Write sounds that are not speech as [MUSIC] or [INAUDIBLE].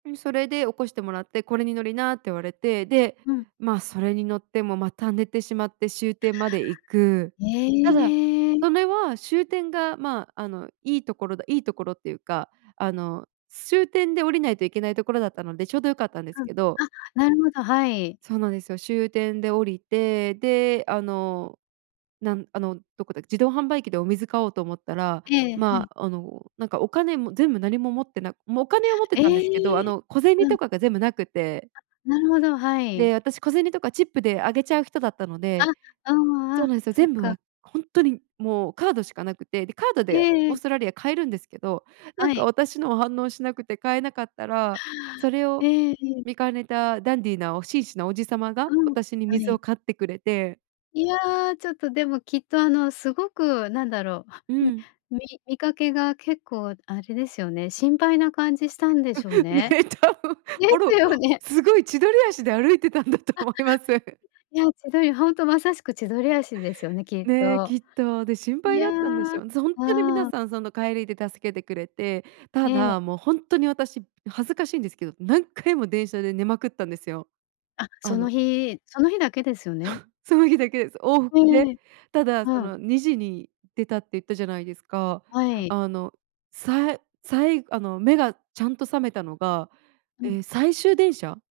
うん、それで起こしてもらって、「これに乗りな」って言われて。で、うん。まあ、それに乗っても、また寝てしまって終点まで行く。へただ、え。それは終点が、ま、あの、いい所だいい所って言うか、あの終点で降りないといけない所だったので、丁度良かったんですうん、けど。あ、なるほど、はい。そうなんですよ。終点で降りて、で、あの、なんあの、何処だっけ、自動販売機でお水買おうと思ったら、ええ、はまい。あ、あの、なんか、お金も全部何も持ってなもうお金を持ってえたんですけど、あえ。の、小銭うん。とかが全部なくて。あ、なるほど、はで、い。私小銭とかチップであげちゃう人だったのあ、でああ、そうあ、なんですよ。そっ全部か。は、ほんとにもうカードしかなくて。で、カードえでええオーえ。ストラリア買えるんですけど、なはんい。か、私の反応しなくて買えなかったら、それをええ、ええ。見兼ねたダンディなお紳士な叔父様が、うん、私には水をい。買ってくれて。いや、ちょっとでも、きっと、あの、すごく、なんだろうう、ん、ん。み見かけが結構あれですよね、心配な感じしたんでしょう [CHUCKLES] うん、ね、ね。多分、でもすろ、よね。凄い千鳥足で歩いてたんだとあ。思います。いや、千鳥りほんとまさしく千鳥足ですよね、きっね、と。きっと。で、心い配や、だったんでしょう。そ、ほんとに皆ああ。さん、その帰りで助けてくれて。えたえ。だ、もう、ほんとに私、恥ずかしいんですけど何回も電車で寝まくったんですよ。あ、あそのの日、その日だけですよね。[CHUCKLES] その日だけです。往は復で。い。ただ、そうん。の2時に出たって言ったじゃないですか。はい。あの、さいさい、あの、目がちゃんと覚めたのが、うん。ええ、最終電車。